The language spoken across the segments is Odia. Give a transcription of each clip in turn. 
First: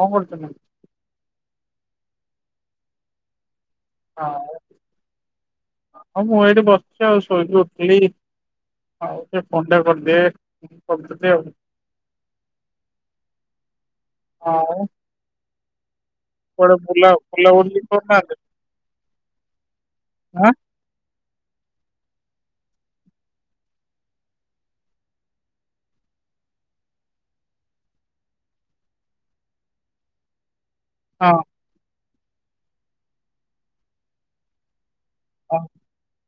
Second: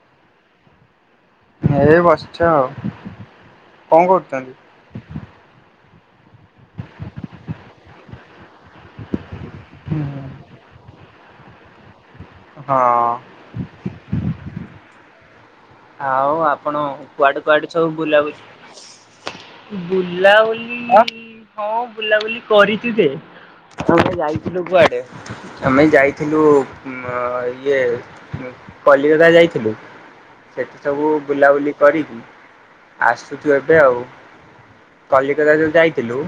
କଣ କରୁଥିଲେ? ଏଇ ବସିଚି ଆଉ କଣ ହଁ କରୁଚନ୍ତି? ହଁ ମୁଁ ଏଇଠି ବସିଚି ଆଉ ଶୋଇକି ଉଠିଲି। ଆଉ ଟିକେ ଫୋନ୍ ଟା କରିଦିଏ କରିଦେଲି ଆଉ। ହଁ ଆଉ ଆଉ କୁଆଡେ ଆପଣ ବୁଲା କୁଆଡେ କୁଆଡେ ବୁଲାବୁଲି ସବୁ କରୁନାହାନ୍ତି? ବୁଲାବୁଲି ଆଁ ବୁଲାବୁଲି ହଁ ବୁଲାବୁଲି କରିଚି ଯେ ଆମେ ଯାଇଥିଲୁ କୁଆଡେ? ଆମେ ଯାଇଥିଲୁ ଇଏ କଲିକତା ଯାଇଥିଲୁ। ସେଠି ସବୁ ହଁ ବୁଲାବୁଲି କରିକି ଆସୁଚୁ ଏବେ ଆଉ। କଲିକତା ଯୋଉ ହଁ ଯାଇଥିଲୁ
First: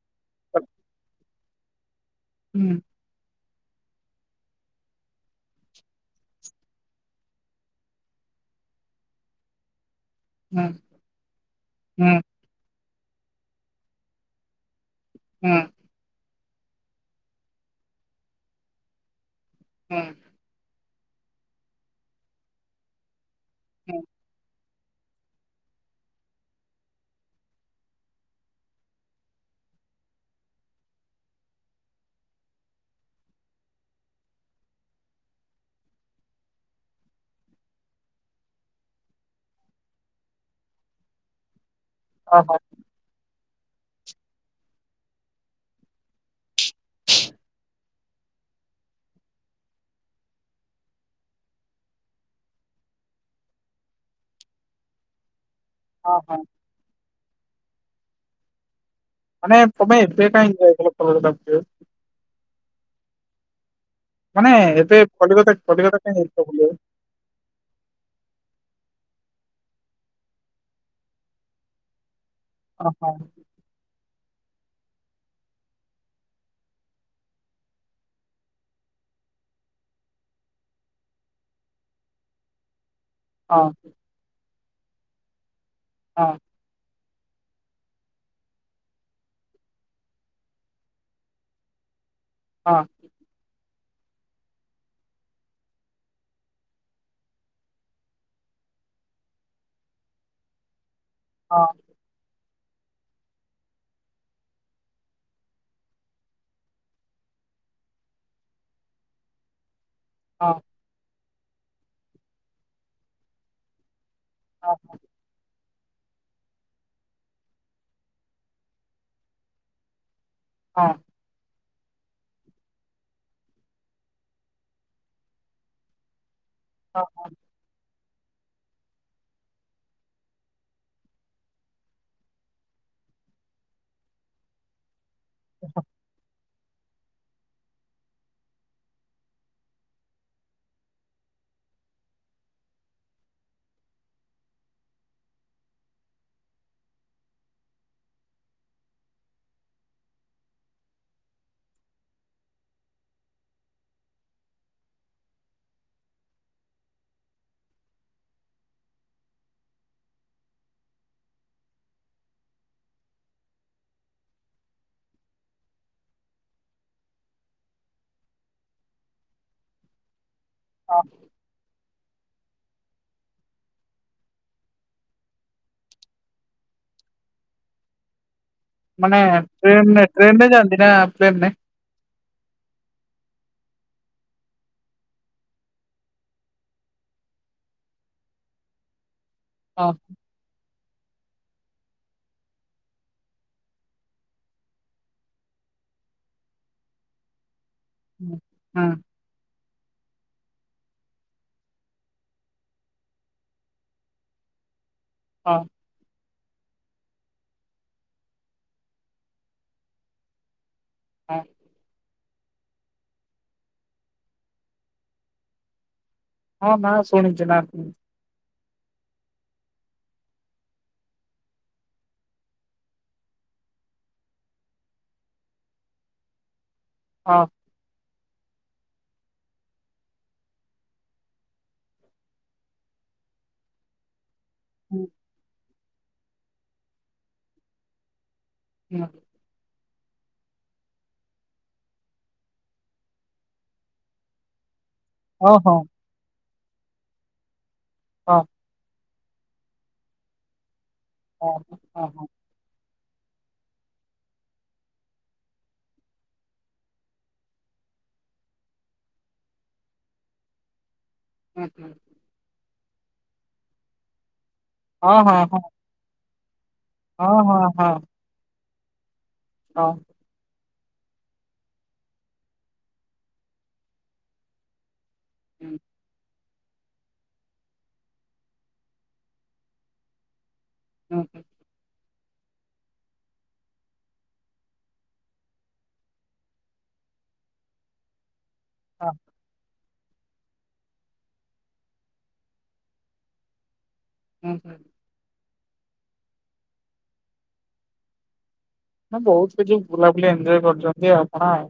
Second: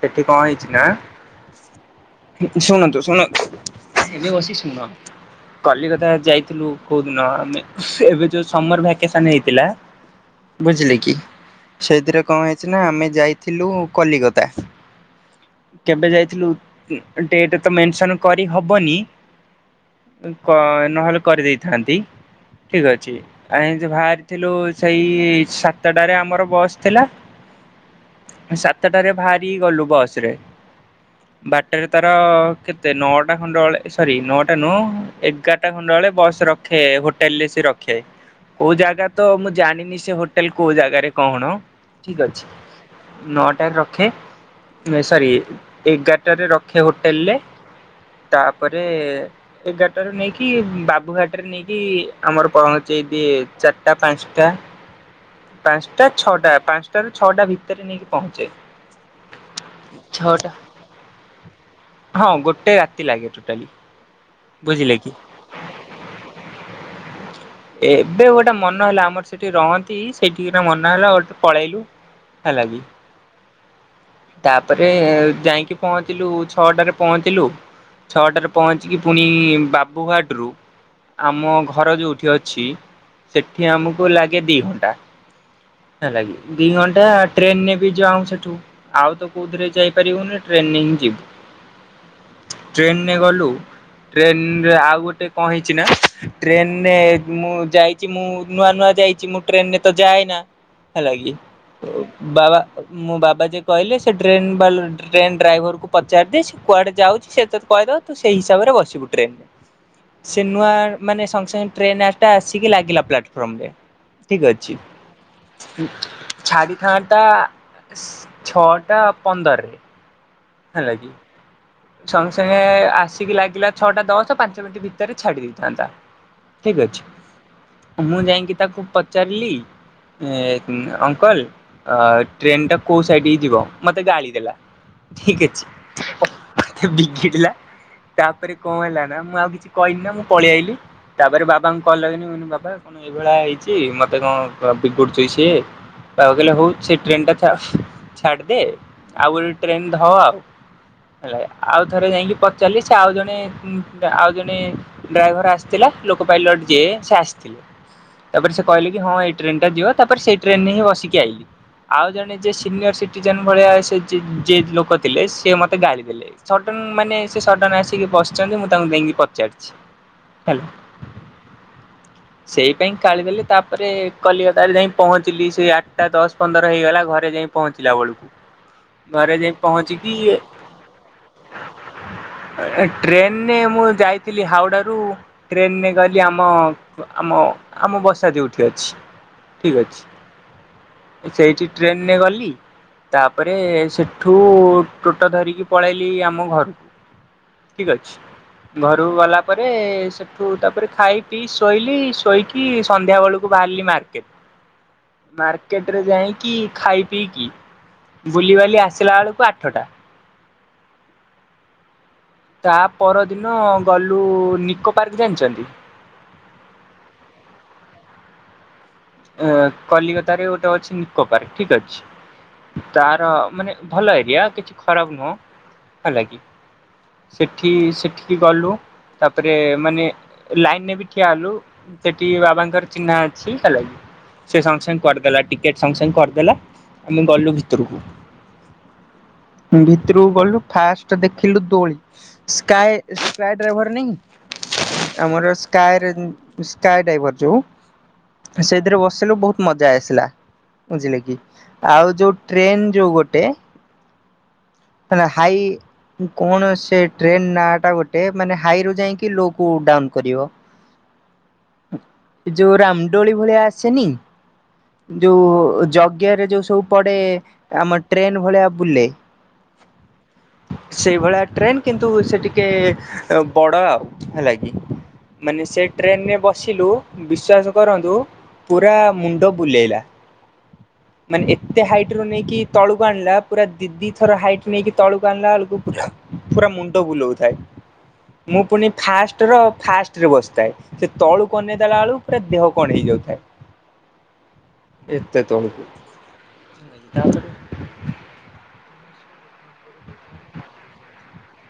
ସେଠି କଣ ହେଇଚିନା ହୁଁ ଶୁଣନ୍ତୁ ଶୁଣନ୍ତୁ। ଏବେ ବସି ଶୁଣ କଲିକତା ଯାଇଥିଲୁ କୋଉଦିନ ଆମେ ଏବେ ଯୋଉ ସମର ଭେକେସନ ହେଇଥିଲା ହୁଁ ବୁଝିଲେ କି ହୁଁ ସେଥିରେ କଣ ହେ ହେଚିନା ଆମେ ଯାଇଥିଲୁ କଲିକତା ହଁ। କେବେ ଯାଇଥିଲୁ ଡେଟ୍ ତ ମେନେସନ୍ କରି ହବନି ହଁ। କ ନହେଲେ କରିଦେଇଥାନ୍ତି ଠିକ୍ ଅଛି ଆମ ହୁଁ ବାହାରିଥିଲୁ ସେଇ ସାତଟାରେ ଆମର ବସ୍ ଥିଲା ସାତଟାରେ ବାହାରି ଗଲୁ ବସ୍ ରେ [inaudible] ବାରଟାରେ ତାର କେତେ ନଅଟା ଖଣ୍ଡଳେ ସରି ନଅଟା ନୁହଁ ଏଗାରଟ ଟାଖଣ୍ଡା ବେଳେ ବସ୍ ରଖେ ହୋଟେଲ୍ ରେ ସେ ରଖେ କୋଉଜାଗାତ ମୁଁ ଜାଣିନି ସେ ହୋଟେଲ୍ କୋଉ ଜାଗାରେ କଣ ଠିକ୍ ଅଛି ଓହୋ ନଅଟାରେ ରଖେ ସରି ଏଗାରଟାରେ ର ସେ ହୋଟେଲ୍ ରେ ତାପରେ ଏଗାଟାରୁ ନେଇକି ବାବୁଘାଟରେ ନେଇକି ଆମର ପହ ଞ୍ଚେକି ଚାରିଟା ପାଞ୍ଚଟା ପାଞ୍ଚଟା ହଁ ହଁ ଛଅଟା ପାଞ୍ଚ ପାଞ୍ଚଟାରୁ ଛଅଟା ଭିତରେ ନେଇକି ପହଞ୍ଚେଇ ଦିଏ। ମାନେ ତମେ ଏତେ ଟାଇମ୍ ଯାଇଥିଲ କଲର୍ ବାଛିବାକୁ? ହଁ ଗୋଟେ ରାତି ଲାଗେ ଟୋଟାଲି। ମାନେ ବୁଝିଲେ ଏବେ କି କଲିକତା କଲିକତା କାଇଁ ଯାଇଥିଲ ବୁଲିବାକୁ? ଏବେ ଗୋଟେ ମନ ହେଲା ଆମର ସେଠି ରହନ୍ତି ସେଇଠିକି ମନେ ହେଲା ଗୋଟେ ପଳେଇଲୁ। ହେଲାକି ଓହୋ ତାପରେ ଯାଇକି ପହଞ୍ଚିଲୁ ଛଅଟାରେ ପହଞ୍ଚିଲୁ ଛଅଟାରେ ପହଞ୍ଚିକି ପୁଣି ବାବୁଘାଟ୍ ରୁ ଆମ ଘର ଯୋଉଠି ଅ ହଁ ସେଠି ଆମକୁ ଲାଗେ ଦି ଘଣ୍ଟା ହଁ ହେଲାକି ଦି ଘଣ୍ଟା ଟ୍ରେନ୍ ରେ ବି ଯାଉଁ ସେଠୁ ଆଉ ତ କୋଉଥିରେ ଯାଇପାରିବୁନି ଟ୍ରେନେରେ ହିଁ ଯିବୁ [inaudible] ଟ୍ରେନରେ ଗଲୁ ଟ୍ରେନରେ ଆଉ ଗୋଟେ କଣ ହେଇଚି ନା ଟ୍ରେନରେ ମୁଁ ଯାଇଚି ମୁଁ ନୂଆ ନୂଆ ଯାଇଚି ମୁଁ ଟ୍ରେନ୍ ରେ ତ ଯାଏନା ହେଲା କି ହଁ। ବାବା ମଁ ବାବା ଯିଏ କହିଲେ ସେ ଟ୍ରେନ୍ ବାଲଟି ଟ୍ରେନ୍ ଡ୍ରାଇଭରକୁ ପଚାରିଦେ ସେ କୁଆଡ଼େ ଯାଉଚି ସେ ତତେ କହିଦେବ ତୁ ସେଇ ହିସାବରେ ବସିବୁ ଟ୍ରେନ୍ ରେ ସେ ହଁ ନୂଆ ମାନେ ସଙ୍ଗେ ସଙ୍ଗେ ଟ୍ରେନ୍ ଟା ଆସିକି ଲାଗିଲା ପ୍ଲାଟଫର୍ମ ରେ ଠିକ୍ ହଁ ଅଛି। ଛାଡ଼ିଥାନ୍ତା ଛଅଟା ପନ୍ଦରରେ ହଁ ହେଲାକିି ସଙ୍ଗେ ସଙ୍ଗେ ଆସିକି ଲାଗିଲା ଛଅଟା ଦଶ ପାଞ୍ଚ ମିନିଟ୍ ଭିତରେ ଛାଡ଼ି ଦେଇଥାନ୍ତା। ଠିକ୍ ହଁ ଅଛି ମୁଁ ଯାଇକି ତାକୁ ପଚାରିଲି। ଏ ଅଙ୍କଲ ଅ ଟ୍ରେନ୍ ଟା କୋଉ ସାଇଟ୍ କି ଯିବ ମତେ ଗାଳି ଦେଲା ଠିକ୍ ଅଛି। ସେ ଭିକିଥିଲା ତାପରେ କଣ ହେଲା ନା ମୁଁ ଆଉ କିଛି କହିଲିନି ମୁଁ ପଳେଇଆଇଲି। ତାପରେ ବାବାଙ୍କୁ କଲ୍ ଲଗେଇଲି ମୁକଇନି ବାବା କଣ ଏଇଭଳିଆ ହେଇଚି ମତେ କଣ ବିଗୁଡୁଚି ସିଏ ବାବା କହିଲେ ହୋଉ ସେ ଟ୍ରେନେଟା ଥାଉ ଛାଡ଼ିଦେ ଆଉ ଗୋଟେ ଟ୍ରେନ୍ ଧ ଆଉ। ହେଲା ଆଉ ଥରେ ଯାଇକି ପଚାରିଲି ସେ ଆଉ ଜଣେ ଆଉ ଜଣେ ଡ୍ରାଇଭର ଆସିଥିଲା ଲୋକ ପାଇଲଟ ଯିଏ ସେ ଆସିଥିଲେ। ତାପରେ ସେ କହିଲେ କି ହଁ ଏଇ ଟ୍ରେନ ଟା ଯିବ ତାପରେ ସେଇ ଟ୍ରେନ ରେ ହିଁ ବସିକି ଆଇଲି। ଆଉ ଜଣେ ଯିଏ ସିନିୟର ସିଟିଜେନ୍ ଭଳିଆ ସେ ଯିଏ ଲୋକ ଥିଲେ ସିଏ ମତେ ଗାଳିଦେଲେ। ସଡ଼ନ୍ ମାନେ ସେ ସଡ଼ନ୍ ଆସିକି ବସିଛନ୍ତି ମୁଁ ତାଙ୍କୁ ଯାଇକି ପଚାରିଛି ହେଲା। ହଁ। ସେଇ ପାଇଁ ଗାଳିଦେଲେ ତାପରେ କଲିକତାରେ ଯାଇ ପହଞ୍ଚିଲି ସେ ଆଠଟା ଦଶ ପନ୍ଦର ହେଇଗଲା ଘରେ ଯାଇ ପହଞ୍ଚିଲା ବେଳକୁ। ମାନେ ଘରେ ଯାଇ ଟ୍ରେନ ପହଞ୍ଚିକି ଟ୍ରେନରେ ଯାଆନ୍ତି ନା ପ୍ଲେନରେ। ଟ୍ରେନରେ ମୁଁ ଯାଇଥିଲି ହାଉଡାରୁ ଟ୍ରେନରେ ଗଲି ଆମ ଆମ ଆମ ବସା ଯୋଉଠି ଅଛି। ଠିକ୍ ହଁ ଅଛି ସେଇଠି ଟ୍ରେନରେ ଗଲି। ତାପରେ ସେଠୁ ଟୋଟ ଧରିକି ପଳେଇଲି ଆମ ଘରକୁ ଠିକ୍ ହୁଁ ଅଛି ହୁଁ ଘରକୁ ଗଲା ତା ପରେ ସେଠୁ ତାପରେ ଖାଇ ପିଇ ଶୋଇଲି ଶୋଇକି ସନ୍ଧ୍ୟା ବେଳକୁ ବାହାରିଲି ମାର୍କେଟ। [inaudible] ହଁ ମାର୍କେଟ ରେ ଯାଇକି ଖାଇ ପିଇକି ବୁଲିବାଲି ଆସିଲା ବେଳକୁ ଆଠଟା। ହଁ। ତା ପରଦିନ ଗଲୁ ନିକୋ ପାର୍କ ଜାଣିଛନ୍ତି? ହଁ ନା ଶୁଣିଛି ନା। ଅ କଲିକତା ରେ ଗୋଟେ ଅଛି ନିକୋପାର୍କ ଠିକ୍ ଅଛି। ତାର ମାନେ ଭଲ ଏରିଆ କିଛି ଖରାପ ନୁହଁ ହେଲା କିି। ସେଠି ସେଠିକି ଗଲୁ ତାପରେ ମାନେ ଲାଇନ୍ ରେ ବି ଠିଆ ହେଲୁ। ସେଠି ବାବାଙ୍କର ଚିହ୍ନା ଅଛି ହେଲାକି। ସେ ସଙ୍ଗେ ସଙ୍ଗେ କରିଦେଲା ଟିକେଟ ସାଙ୍ଗେ ସାଙ୍ଗେ କରିଦେଲା ଆମେ ଗଲୁ ଭିତରକୁ। ହଁ। ଭିତରୁକୁ ଗଲୁ ଫାଷ୍ଟ ଦେଖିଲୁ ଦୋଳି। ସ୍କାଏ ସ୍କାଏ ଡ୍ରାଇଭର ନାହିଁ। ଓ ଆମର ହୋ ହଁ ସ୍କାଏ ସ୍କାଏ ଡାଇଭର ଯୋଉ ସେ ରେ ବସିଲୁ ବହୁତ୍ ମଜା ଆସିଲା ବୁଝିଲେ କି ହଁ ହଁ ଆଉ ହଁ। ଯୋଉ ଟ୍ରେନ ଯୋଉ ଗୋଟେ ହେଲା ହାଇ କଣ ସେ ଟ୍ରେନ୍ ନା ଟା ଗୋଟେ ମାନେ ହାଇ ରୁ ଯାଇକି ଲୋ କୁ ଡାଉନୁ କରିବ। ହୁଁ ହୁଁ। ଯୋଉ ରାମଡୋଳି ଭଳିଆ ଆସେନି ହଁ ହଁ ହଁ ହଁ ଯୋଉ ଯଜ୍ଞରେ ଯୋଉ ସବୁ ପଡେ ହଁ ହଁ ହଁ। ଆମର ଟ୍ରେନ୍ ଭଳିଆ ବୁଲେ। ହଁ। ସେଇଭଳିଆ ଟ୍ରେନ୍ କିନ୍ତୁ ସେ ଟିକେ ବଡ଼ ଆଉ ହେଲାକି। ମାନେ ସେ ଟ୍ରେନରେ ବସିଲୁ ବିଶ୍ୱାସ କରନ୍ତୁ। ପୁରା ମୁଣ୍ଡ ବୁଲେଇଲା ହୁଁ ମାନେ ଏତେ ହାଇଟ ର ନେଇକି ତଳକୁ ଆଣିଲା ପୁର ଦି ଦି ଥର ହାଇଟ୍ ନେଇକି ତଳକୁ ଆଣିଲା ଏଳକୁ ପୁରା ପୁରା ମୁଣ୍ଡ ବୁଲଉଥାଏ। [inaudible] ମୁଁ ପୁଣି ଫାଷ୍ଟ ର ଫାଷ୍ଟ ରେ ବସିଥାଏ ସେ ତଳୁକୁ ଅନେଇ ଦେଲା ବେଳକୁ ପୁରା ଦେହ କଣ ହେଇଯାଉଥାଏ। ହଁ ହଁ। ଏତେ ତଳକୁ ତାପରେ ନା ବହୁତ କିଛି ବୁଲାବୁଲି ଏଞ୍ଜୟ କରିୁଛନ୍ତି ଆପଣ ଆଉ।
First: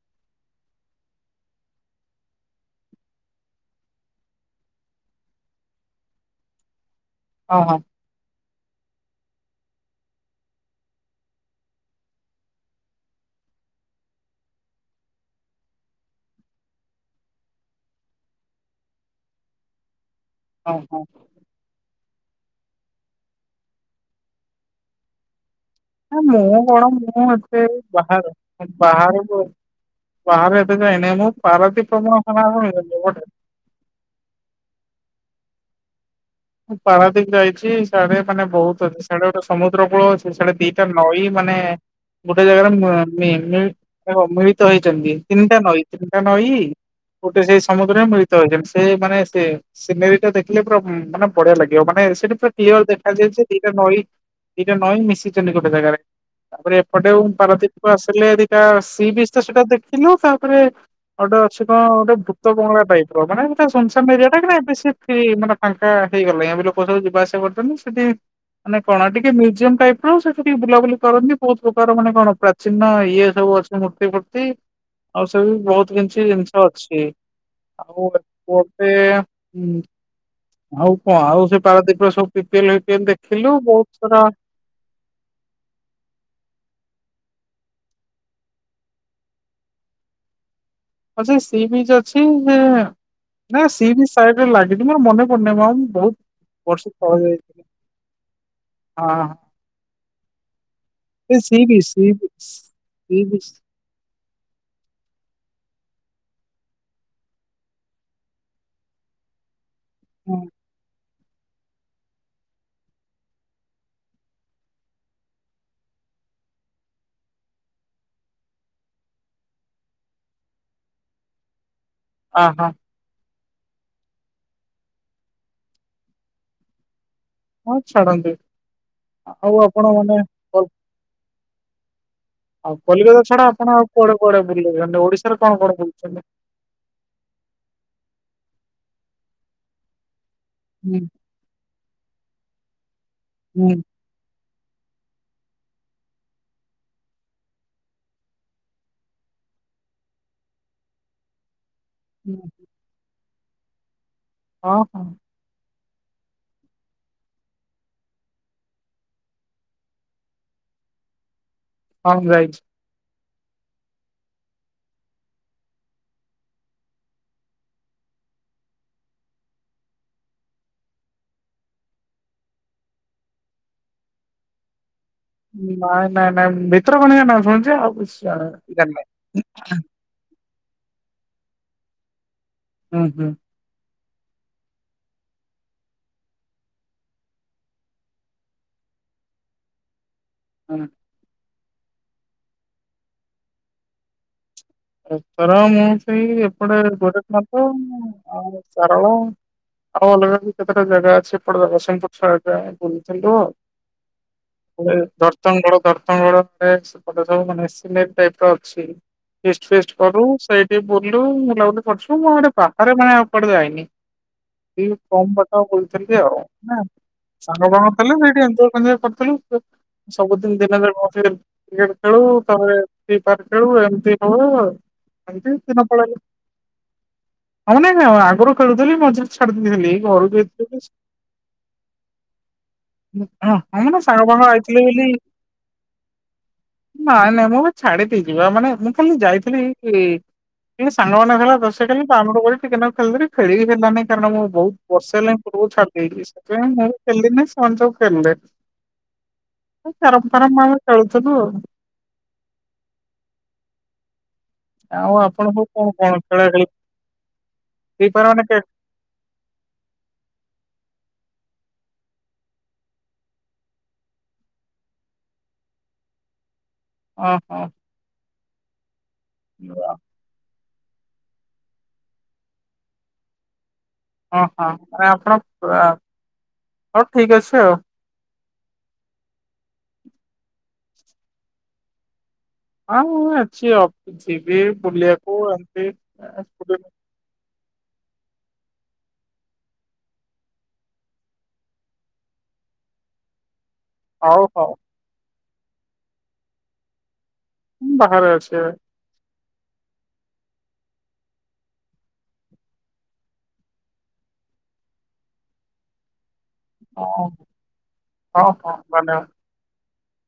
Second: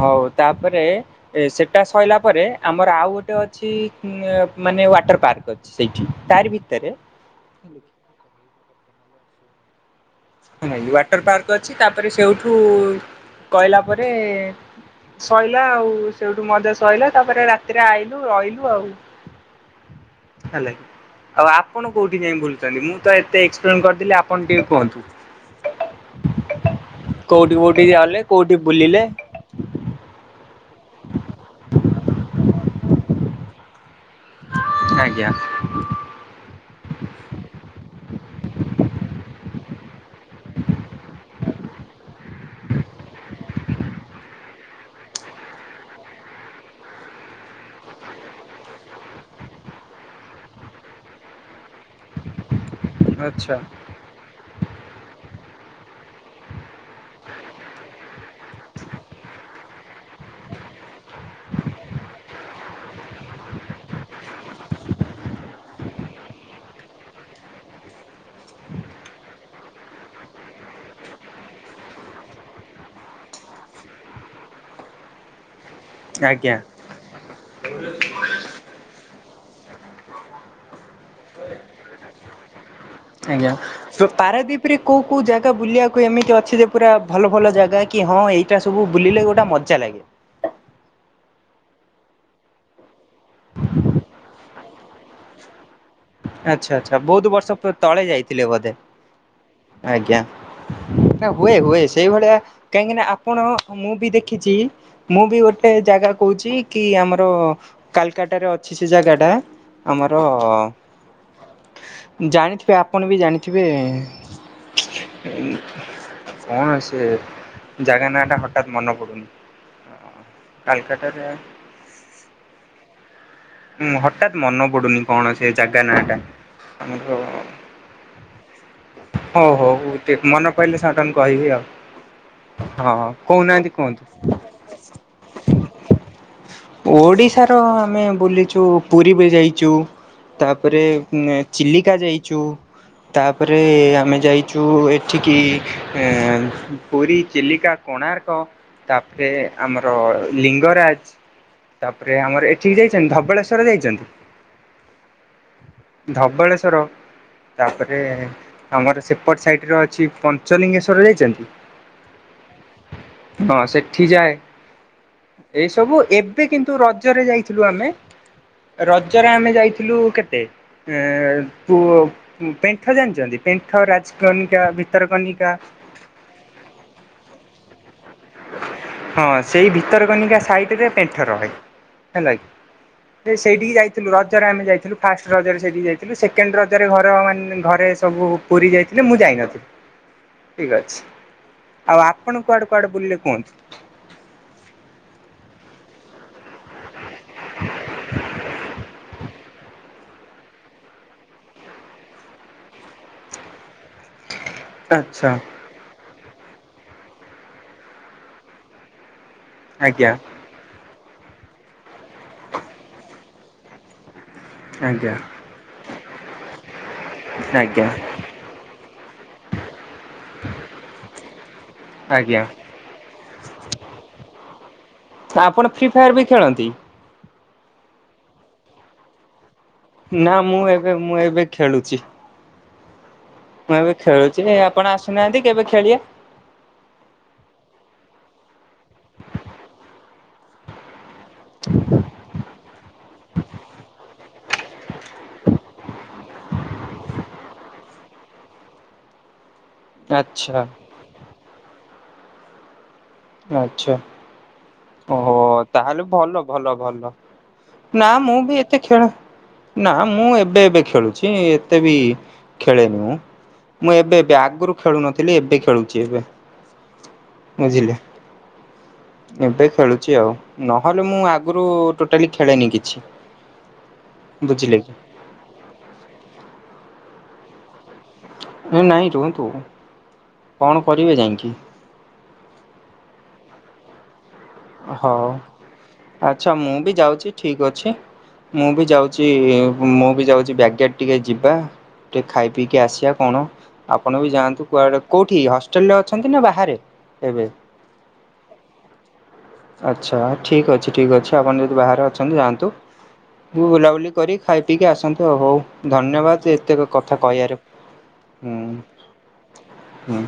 ହଉ ତାପରେ ଏ ସେଟା ସଇଲା ପରେ ଆମର ଆଉ ଗୋଟେ ଅଛି ମାନେ ୱାଟର ପାର୍କ ଅଛି। ସେଇଠି ତାରି ଭିତରେ। ଅ ହଁ। [inaudible] ୱାଟର ପାର୍କ ଅଛି ତାପରେ ସେଇଠୁ କହିଲା ପରେ ଶଇଲା ଆଉ ସେଇଠୁ ମଜା ସଇଲା ତାପରେ ରାତିରେ ଆଇଲୁ ରହିଲୁ ଆଉ। [unintelligible] ହେଲା ହଁ କିି ହଁ। ଆଉ ଆପଣ କୋଉଠି ଯାଇକି ବୁଲୁଛନ୍ତି ମୁଁ ତ ଏତେ ଏକ୍ସପ୍ଲେନ କରିଦେିଲି ଆପଣ ଟିକେ କୁହନ୍ତୁ। ନା ମୁଁ କଣ ମୁଁ କୋଉଠି ଏତ କୋଉଠି ଗଲେ ବାହାର କୋଉଠି ବୁଲିଲେ ବାହାରକୁ ବାହାରେ ଏତେ ଯାଇନି ମୁଁ ପାରାଦ୍ଵୀପ [unintelligible] ଆଜ୍ଞା। ମୁଁ ପାରାଦୀପ ଯାଇଛି ସେଡେ ମାନେ ବହୁତ ଅଛି ସେଡେ ଗୋଟେ ସମୁଦ୍ର କୂଳ ଅଛି ସେଡେ ଦିଟା ନଈ ମାନେ ଗୋଟେ ଜାଗାରେ ମ ମି ମିଳି ଦେଖ ମିଳିତ ହେଇଛନ୍ତି ତିନିଟା ନଈ ତିନିଟା ନଈ ଗୋଟେ ସେଇ ସମୁଦ୍ରରେ ମିଳିତ ହେଇଚନ୍ତି ସେ ମାନେ ସେ ସିନେରୀ ଟା ଦେଖିଲେ ପୁରା ଉ ମାନେ ବଢିଆ ଲାଗିବ ମାନେ ସେଇଟି ପୁରା କ୍ଲିୟର ଦେଖାଯାଏ ଯେ ଆଚ୍ଛା ଦିଟା ନଈ ଦିଟା ନଈଁ ମିଶିଛନ୍ତି ଗୋଟେ ଜାଗାରେ। ତାପରେ ଏପଟେ ଉ ପାରଦ୍ୱୀପକୁ ଆସିଲେ ଦିଟା ସି ବିଚ ତ ସେଟା ଦେଖିଲୁ ତାପରେ ଗୋଟେ ଅଛି କଣ ଗୋଟେ ଭୂତ ବଙ୍ଗଳା ଟାଇପ ର ମାନେ ହେଟା ସୂନସାନ ଏରିଆ ଟା କିନ୍ତୁ ନା ଏ ବେସି ମାନେ ଫାଙ୍କା ହେଇଗଲାଣି ଏମିତି ଲୋକ ଅଛନ୍ତି ଯିବା ଆସିବା କରୁଛନ୍ତି ସେଠି ମାନେ କଣ ଟିକେ ମ୍ୟୁଜିୟମ ଟାଇପ ରୁ ସେଠ ଟିକେ ବୁଲାବୁଲି କରନ୍ତି ବହୁ ପ୍ରକାର ମାନେ କଣ ପ୍ରା ଚିହ୍ନ ଇଏ ସବୁ ଅଛି ମୂର୍ତ୍ତି ଫୁର୍ତ୍ତି ଆଉ ସବ ବହୁତ କିଛି ଆଜ୍ଞା। ଜିନିଷ ଅଛି ଆଉ ଅ ଗୋଟେ ଆଉ କଣ ଆଉ ସେ ପାଳଦ୍ୱୀପରେ ସବୁ P P L fee P L ଦେଖିଲୁ ବହୁତ ସାରା ସେପରି କୋଉ କୋଉ ଜାଗା ବୁଲିବାକୁ ଏମିତି ଅଛି ଯେ ପୁରା ଭଲ ଭଲ ଜାଗା କି ହଁ ଏଇଟା ସବୁ ବୁଲିଲେ ଗୋଟେ ମଜା ଲାଗେ। ଆ ସେ ସି ବିଚ ଅଛି ସେ ନା ସି ବିଚ ସାଇଡରେ ଲାଗିଛି ମୋର ମନେ ପଡୁନି ମ ବହୁତ ଆଚ୍ଛା ବର୍ଷ ଆଚ୍ଛା ତଳେ ବହୁତ ବର୍ଷ ଯାଇଥିଲି ପ ତଳେ ଯାଇଥିଲେ ବୋଧେ ହଁ ଆଜ୍ଞା। ନା ହଁ ସେ ହୁଏ ସି ବିଚ୍ ହୁଏ ସି ସେଇଭଳିଆ ବିଚ୍ କାହିଁକି ନା ସି ଆପଣ ବିଚ୍ ମୁଁ ବି ଦେଖିଛି ମୁଁ ବି ଗୋଟେ ଜାଗା କହୁଛି କି ଆମର କାଲକାଟାରେ ଅଛି ସେ ଜାଗା ଟା। ଆମର ହଁ ଜାଣିଥିବେ ଆପଣ ବି ଜାଣିଥିବେ କଣ ସେ ଜାଗା ନା ଟା ହଠାତ୍ ମନେ ପଡୁନି। କାଲକାଟାରେ ଅ ହଁ। ହୁଁ ହଠାତ ମନେ ପଡୁନି କଣ ସେ ଜାଗା ନାଁ ଟା ଆମର ହଁ ଛାଡନ୍ତୁ ହଉ ଆଉ ହଉ ଆପଣ ମାନେ ମନେ କଲ- ପଇଲେ ସାଟନ୍ କହିବି ଆଉ। ଆଉ ହଁ କଲିକତା ଛଡା କହୁନାହାନ୍ତି ଆପଣ ଆଉ କୁହନ୍ତୁ। କୁଆଡେ କୁଆଡେ ବୁଲେଛନ୍ତି ଓଡିଶାରେ କଣ କଣ ବୁଲିଛନ୍ତି। ଓଡିଶାର ଆମେ ବୁଲିଛୁ ପୁରୀ ବି ଯାଇଛୁ। ତାପରେ ହୁଁ ଉଁମଁ ଚିଲିକା ଯାଇଛୁ। ତାପରେ ହୁଁ ଆମେ ଯାଇ ଯଉଁ ଏଠିଁକି ଏଁ ପୁରୀ ଚିଲିକା କୋଣାର୍କ ତାପରେ ଆମର ଲିଙ୍ଗରାଜ ତାପରେ ଆମର ହୁଁ ଏଠିଁକି ଯାଇଛନ୍ତି ଧବଳେଶ୍ଵର ଯାଇଛନ୍ତି। ଓ ହୋ ଧବଳେଶ୍ଵର ତାପରେ ଆମର ସେପଟ ସାଇଟିରେ ଅଛି ପଞ୍ଚଲିଙ୍ଗେଶ୍ଵର ଯାଇଛନ୍ତି? ହଁ ମୁଁ ଯାଇଛି। ହଁ ସେଠିଁ ଯାଏ। ଏହିସବୁ ଏବେ କିନ୍ତୁ ରଜରେ ଯାଇଥିଲୁ ଆମେ ରଜରେ ଆମେ ଯାଇଥିଲୁ କେତେ? ଏଁ ପୁଂ ପେଣ୍ଠ ଜାଣିଛନ୍ତି। ପେଣ୍ଠ ରାଜକନିକା ଭିତରକନିକା ନାଇଁ ନାଇଁ ନାଇଁ ଭିତରକନିକା ନାଇଁ କଣ ଯେ ଆଉଁ କିଛି ଜାଣେନା। ଜାଣିନ? ହଁ ଉଁ ସେଇ ହେଁ ହେଁ ଭିତରକନିକା ସାଇଟ ରେ ପେଣ୍ଠ ରହେ ହେଲା କି ହୁଁ ହୁଁ। ସେଇଠିକି ଯାଇଥିଲୁ ରଜରେ ଆମେ ଯାଇଥିଲୁ ଫାଷ୍ଟ ରଜରେ ସେଇଠିକି ଯାଇଥିଲୁ। ସେକେଣ୍ଡ ରଜରେ ଘର ମାନେ ଘରେ ସବୁ ପୁରୀ ଯାଇଥିଲେ ମୁଁ ଯାଇନଥିଲି। [unintelligible] ଠିଁକ ଅଛି। ଆଉ ଆପଣ କୁଆଡେ କୁଆଡେ ବୁଲିଲେ କୁହନ୍ତୁ? ଏଥର ମୁଁ ସେଇ ଏପଡେ ଗୋଟିଏ ପାଦ ଆଉଁ କାରଣ ଆଉ ଅଲଗା କେତେଟା ଜାଗା ଅଛି ଏପଟେର ଦେଖ ସେଇପଟର ଆଗା ବୁଲୁଥିବ ତାପରେ ଆଚ୍ଛା ଧର୍ତଣଗଡ ଧର୍ତଣଗଡ ପ୍ରାୟ ସେପଟରେ ସବୁ ମାନେ ଭେସିଲେଟ ଟାଇପ ର ଅଛି। ଫିଷ୍ଟି ଫିଷ୍ଟି ଆଜ୍ଞା କରୁ ସେଇଠି ବୁଲୁ ବୁଲାବୁଲି କରୁଛୁ। ମୁଁ ହେଡେ ବାହାରେ ମାନେ କୁଆଡେ ଯାଇନି। ଏଇ ଆଜ୍ଞା ପମ୍ପ ପାଖ ବୁଲୁଥିଲି ଆଉ। ନାଁ ସାଙ୍ଗ ଆଜ୍ଞା ବଣ ରେ ଥିଲେ। ଏଇଠି ଏନଜୟ ଫେଜୟେ କରିଥିଲୁ। ସବୁଦିନ ଦିନ ଯାକ ଖେଳି କ୍ରିକେଟ ଖେଳୁ ଆଜ୍ଞା। ତାପରେ ଫ୍ରିଫାୟାର ଖେଳୁ ଏମିତି ହଉ ଏମିତି ଆପଣ ଫ୍ରି ଦିନ ଫାୟାର ପଳାଏ ବି ଖେଳନ୍ତି ହଉ ନାଁ କଣ ଆଗରୁ ଖେଳୁଥିଲି ମଝିରେ ଛାଡି ଦେଇଥିଲି। ଘରକୁ ନାଁ ମୁଁ ଯାଇଥିଲି ଏବେ ବୋଲି ମୁଁ ଏବେ ଖେଳୁଛି। ହଁ ମୁଁ ହଁ ଏବେ ମଁନା ସାଙ୍ଗ ଖେଳୁଛି ଫାଙ୍ଗ ଆଇଥିଲେ ଆପଣ ବୋଲି ଆସୁନାହାନ୍ତି କେବେ ଖେଳିବା ନାଇଁ ନାଇଁ ମୁଁ ଛାଡି ଦେଇକି ଯିବା ମାନେ ମୁଁ ଖାଲି ଯାଇଥିଲି ଏ ସାଙ୍ଗ ମାନେ ହେଥିଲେ ତ ସେଇ ଆମକୁ କଣ ଟିକେ ଖେଳି ଦେଲି ଖେଳିବି ହେଲାନି କାରଣ ମୋ ବଉ ବର୍ଷ ହେଲାଣିି ଫୁଟବଲ ଛାଡି ଦେଇଛି ସେଥିପାଇଁ ମୁଁ ବି ଖେଳିଲିନି ସେମାନେ ସବୁ ଖେଳିଲେ। ଏ ପରମ୍ପରା ଆଚ୍ଛା ଆମେ ଚଳୁଥୁଲୁ ଆଉଁ। ଆଚ୍ଛା। ଆଉ ଓ ହୋ। ଆପଣ ସବୁ କଣ ତାହେଲେ କଣ ଭଲ ଖେଳା ଖେଳି ଭଲ ଭଲ। ଫ୍ରି ନାଁ ଫାୟାର ମୁଁ ମାନେ କେ ବି ଏତେ ଖେଳ। ନାଁ ମୁଁ ଏବେ ଏବେ ଖେଳୁଛି ଏତେ ବି ଖେଳେନି ମୁଁ। ମୁଁ ଏବେ ଏବେ ଆଗରୁ ଖେଳୁନଥିଲି। ଏବେ ଖେଳୁଛି ଏବେ ଓ ହୋ। ବୁଝିଲେ ଏବେ ଖେଳୁଛି ଆଉ ନହେଲେ ମୁଁ ଆଗରୁ ଟୋଟାଲି ଖେଳେନି କିଛି। ଓଁ ବୁଝିଲେ କି ହଁ ଆପଣ ପ ଆଁ ହଉ ଠିକ ଅଛି ଆଉ। ଏ ନାଇଁ ରୁହନ୍ତୁ। କଣ କରିବେ ଯାଇକି? ହଁ ମୁଁ ଅଛି। ଅଫିସି ଯିବି ହଉ ବୁଲିବାକୁ ଏମିତି ଆଁ ବୋଲି ଠିକ ଅଛି ମୁଁ ବି ଯାଉଛି ମୁଁ ବି ଯାଉଛି ବ୍ୟାଗଗେଟ ଟିକେ ଯିବା। ଟିକେ ଖାଇ ପିଇକି ଆସିବା କଣ? ଆପଣ ବି ହଉ ଯାଆନ୍ତୁ ହଉ କୁଆେ କୋଉଠି ହଷ୍ଟେଲ ରେ ଅଛନ୍ତି ନା ବାହାରେ ଏବେ? ମୁଁ ବାହାରେ ଅଛ। ଆଚ୍ଛା ଠିକ୍ ଅଛି ଠିକ ଅଛି ଆପଣ ଯଦି ବାହାରେ ଅଛନ୍ତି ଯାଆନ୍ତୁ। ମୁ ବୁଲାବୁଲି କରି ଖାଇ ପିକି ଆସନ୍ତୁ ଆଉ ହଉ ଧନ୍ୟବାଦ ଏ ତେକ ହଁ କଥା କହିଆରୁ ହଁ ହଁ ହୁଁ ଧନ୍ୟବାଦ। ହୁଁ।